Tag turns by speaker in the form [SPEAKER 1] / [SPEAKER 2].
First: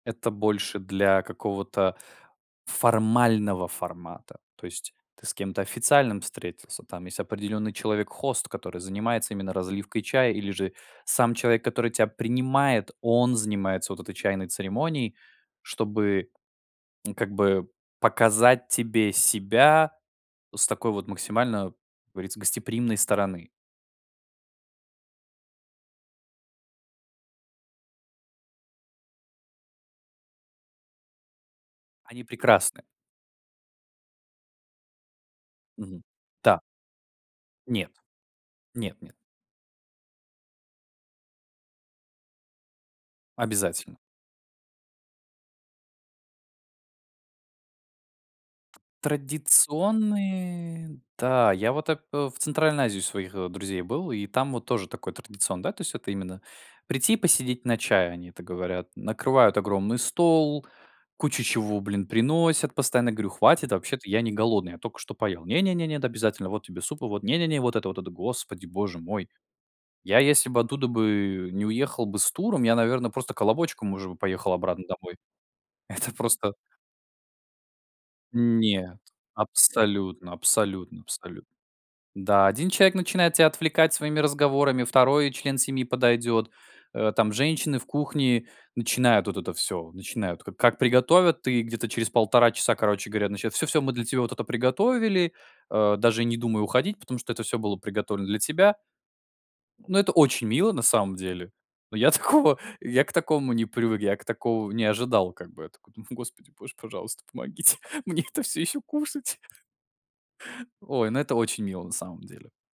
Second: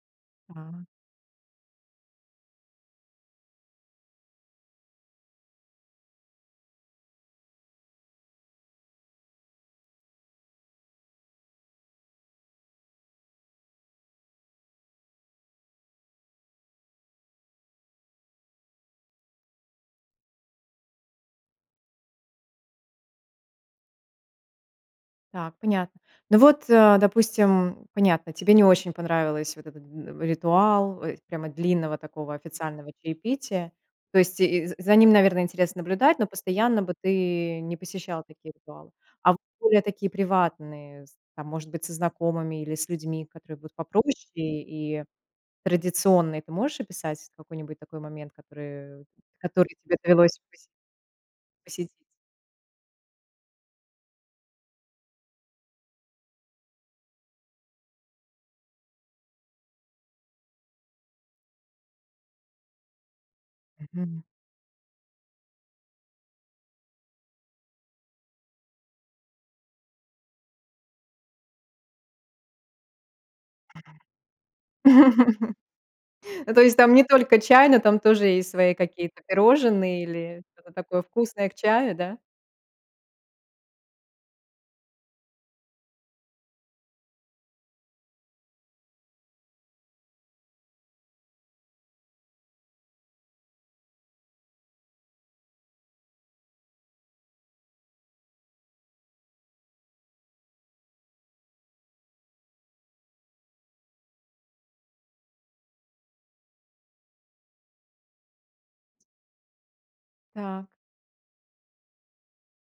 [SPEAKER 1] Это больше
[SPEAKER 2] А.
[SPEAKER 1] для какого-то формального формата. То есть ты с кем-то официальным встретился. Там есть определённый человек-хост, который занимается именно разливкой чая. Или же сам человек, который тебя принимает, он занимается вот этой чайной церемонией, чтобы, как бы, показать тебе себя с такой вот максимально, говорится, гостеприимной стороны.
[SPEAKER 2] Так, понятно. Ну вот, а, допустим, понятно. Тебе не очень понравилась вот эта н ритуал, ой прямо длинного
[SPEAKER 1] Они
[SPEAKER 2] такого
[SPEAKER 1] прекрасны.
[SPEAKER 2] официального чаепития. То есть и за за ним, наверное, интересно
[SPEAKER 1] Мгм.
[SPEAKER 2] наблюдать, но
[SPEAKER 1] Да.
[SPEAKER 2] постоянно бы ты не
[SPEAKER 1] Нет.
[SPEAKER 2] посещал такие ритуалы.
[SPEAKER 1] Нет, нет.
[SPEAKER 2] А в более такие приватные, з там, может быть, со знакомыми или с людьми, которые будут
[SPEAKER 1] Обязательно.
[SPEAKER 2] попроще. И традиционные- ты можешь описать какой-нибудь такой момент, который, который тебе довелось пась
[SPEAKER 1] Традиционные. Та, я
[SPEAKER 2] посетить.
[SPEAKER 1] вот ап э, в Центральной Азии у своих, э, друзей был, и там вот тоже такой традицион да, то есть это именно прийти и посидеть на чай, они это говорят. Накрывают огромный стол, кучу чего, блин, приносят постоянно. Я говорю: "Хватит, вообще-то я
[SPEAKER 2] Мгм.
[SPEAKER 1] не голодный, я только что поел". "Не не, нет, обязательно. Вот тебе суп и вот. Не не не вот это, вот это". Господи боже мой. Я если бы оттуда бы не уехал бы с туром, я, наверно, просто колобочком уже бы поехал обратно домой. Это просто
[SPEAKER 2] Ну, то есть там не только чай, но там тоже есть свои
[SPEAKER 1] Нет.
[SPEAKER 2] какие-то пирожные
[SPEAKER 1] Абсолютно,
[SPEAKER 2] или что-то
[SPEAKER 1] абсолютно,
[SPEAKER 2] такое
[SPEAKER 1] абсолютно.
[SPEAKER 2] вкусное к чаю, да?
[SPEAKER 1] Да, 1 человек начинает тебя отвлекать своими разговорами, 2 член семьи подойдет. Э, там, женщины в кухне, начинают вот это всё. Начинают ка как приготовят и где-то через 1,5 часа, короче говоря, начина "Всё, всё мы для тебя вот это приготовили. А, даже не думай уходить, потому что это всё было приготовлено для тебя". Ну, это очень мило на самом деле. Но я такого я к такому не привык. Я к такому не ожидал. Как бы я такой: "Ну, Господи, боже, пожалуйста, помогите мне это всё ещё кушать!"
[SPEAKER 2] Так.
[SPEAKER 1] Ой, ну это очень мило, на самом деле.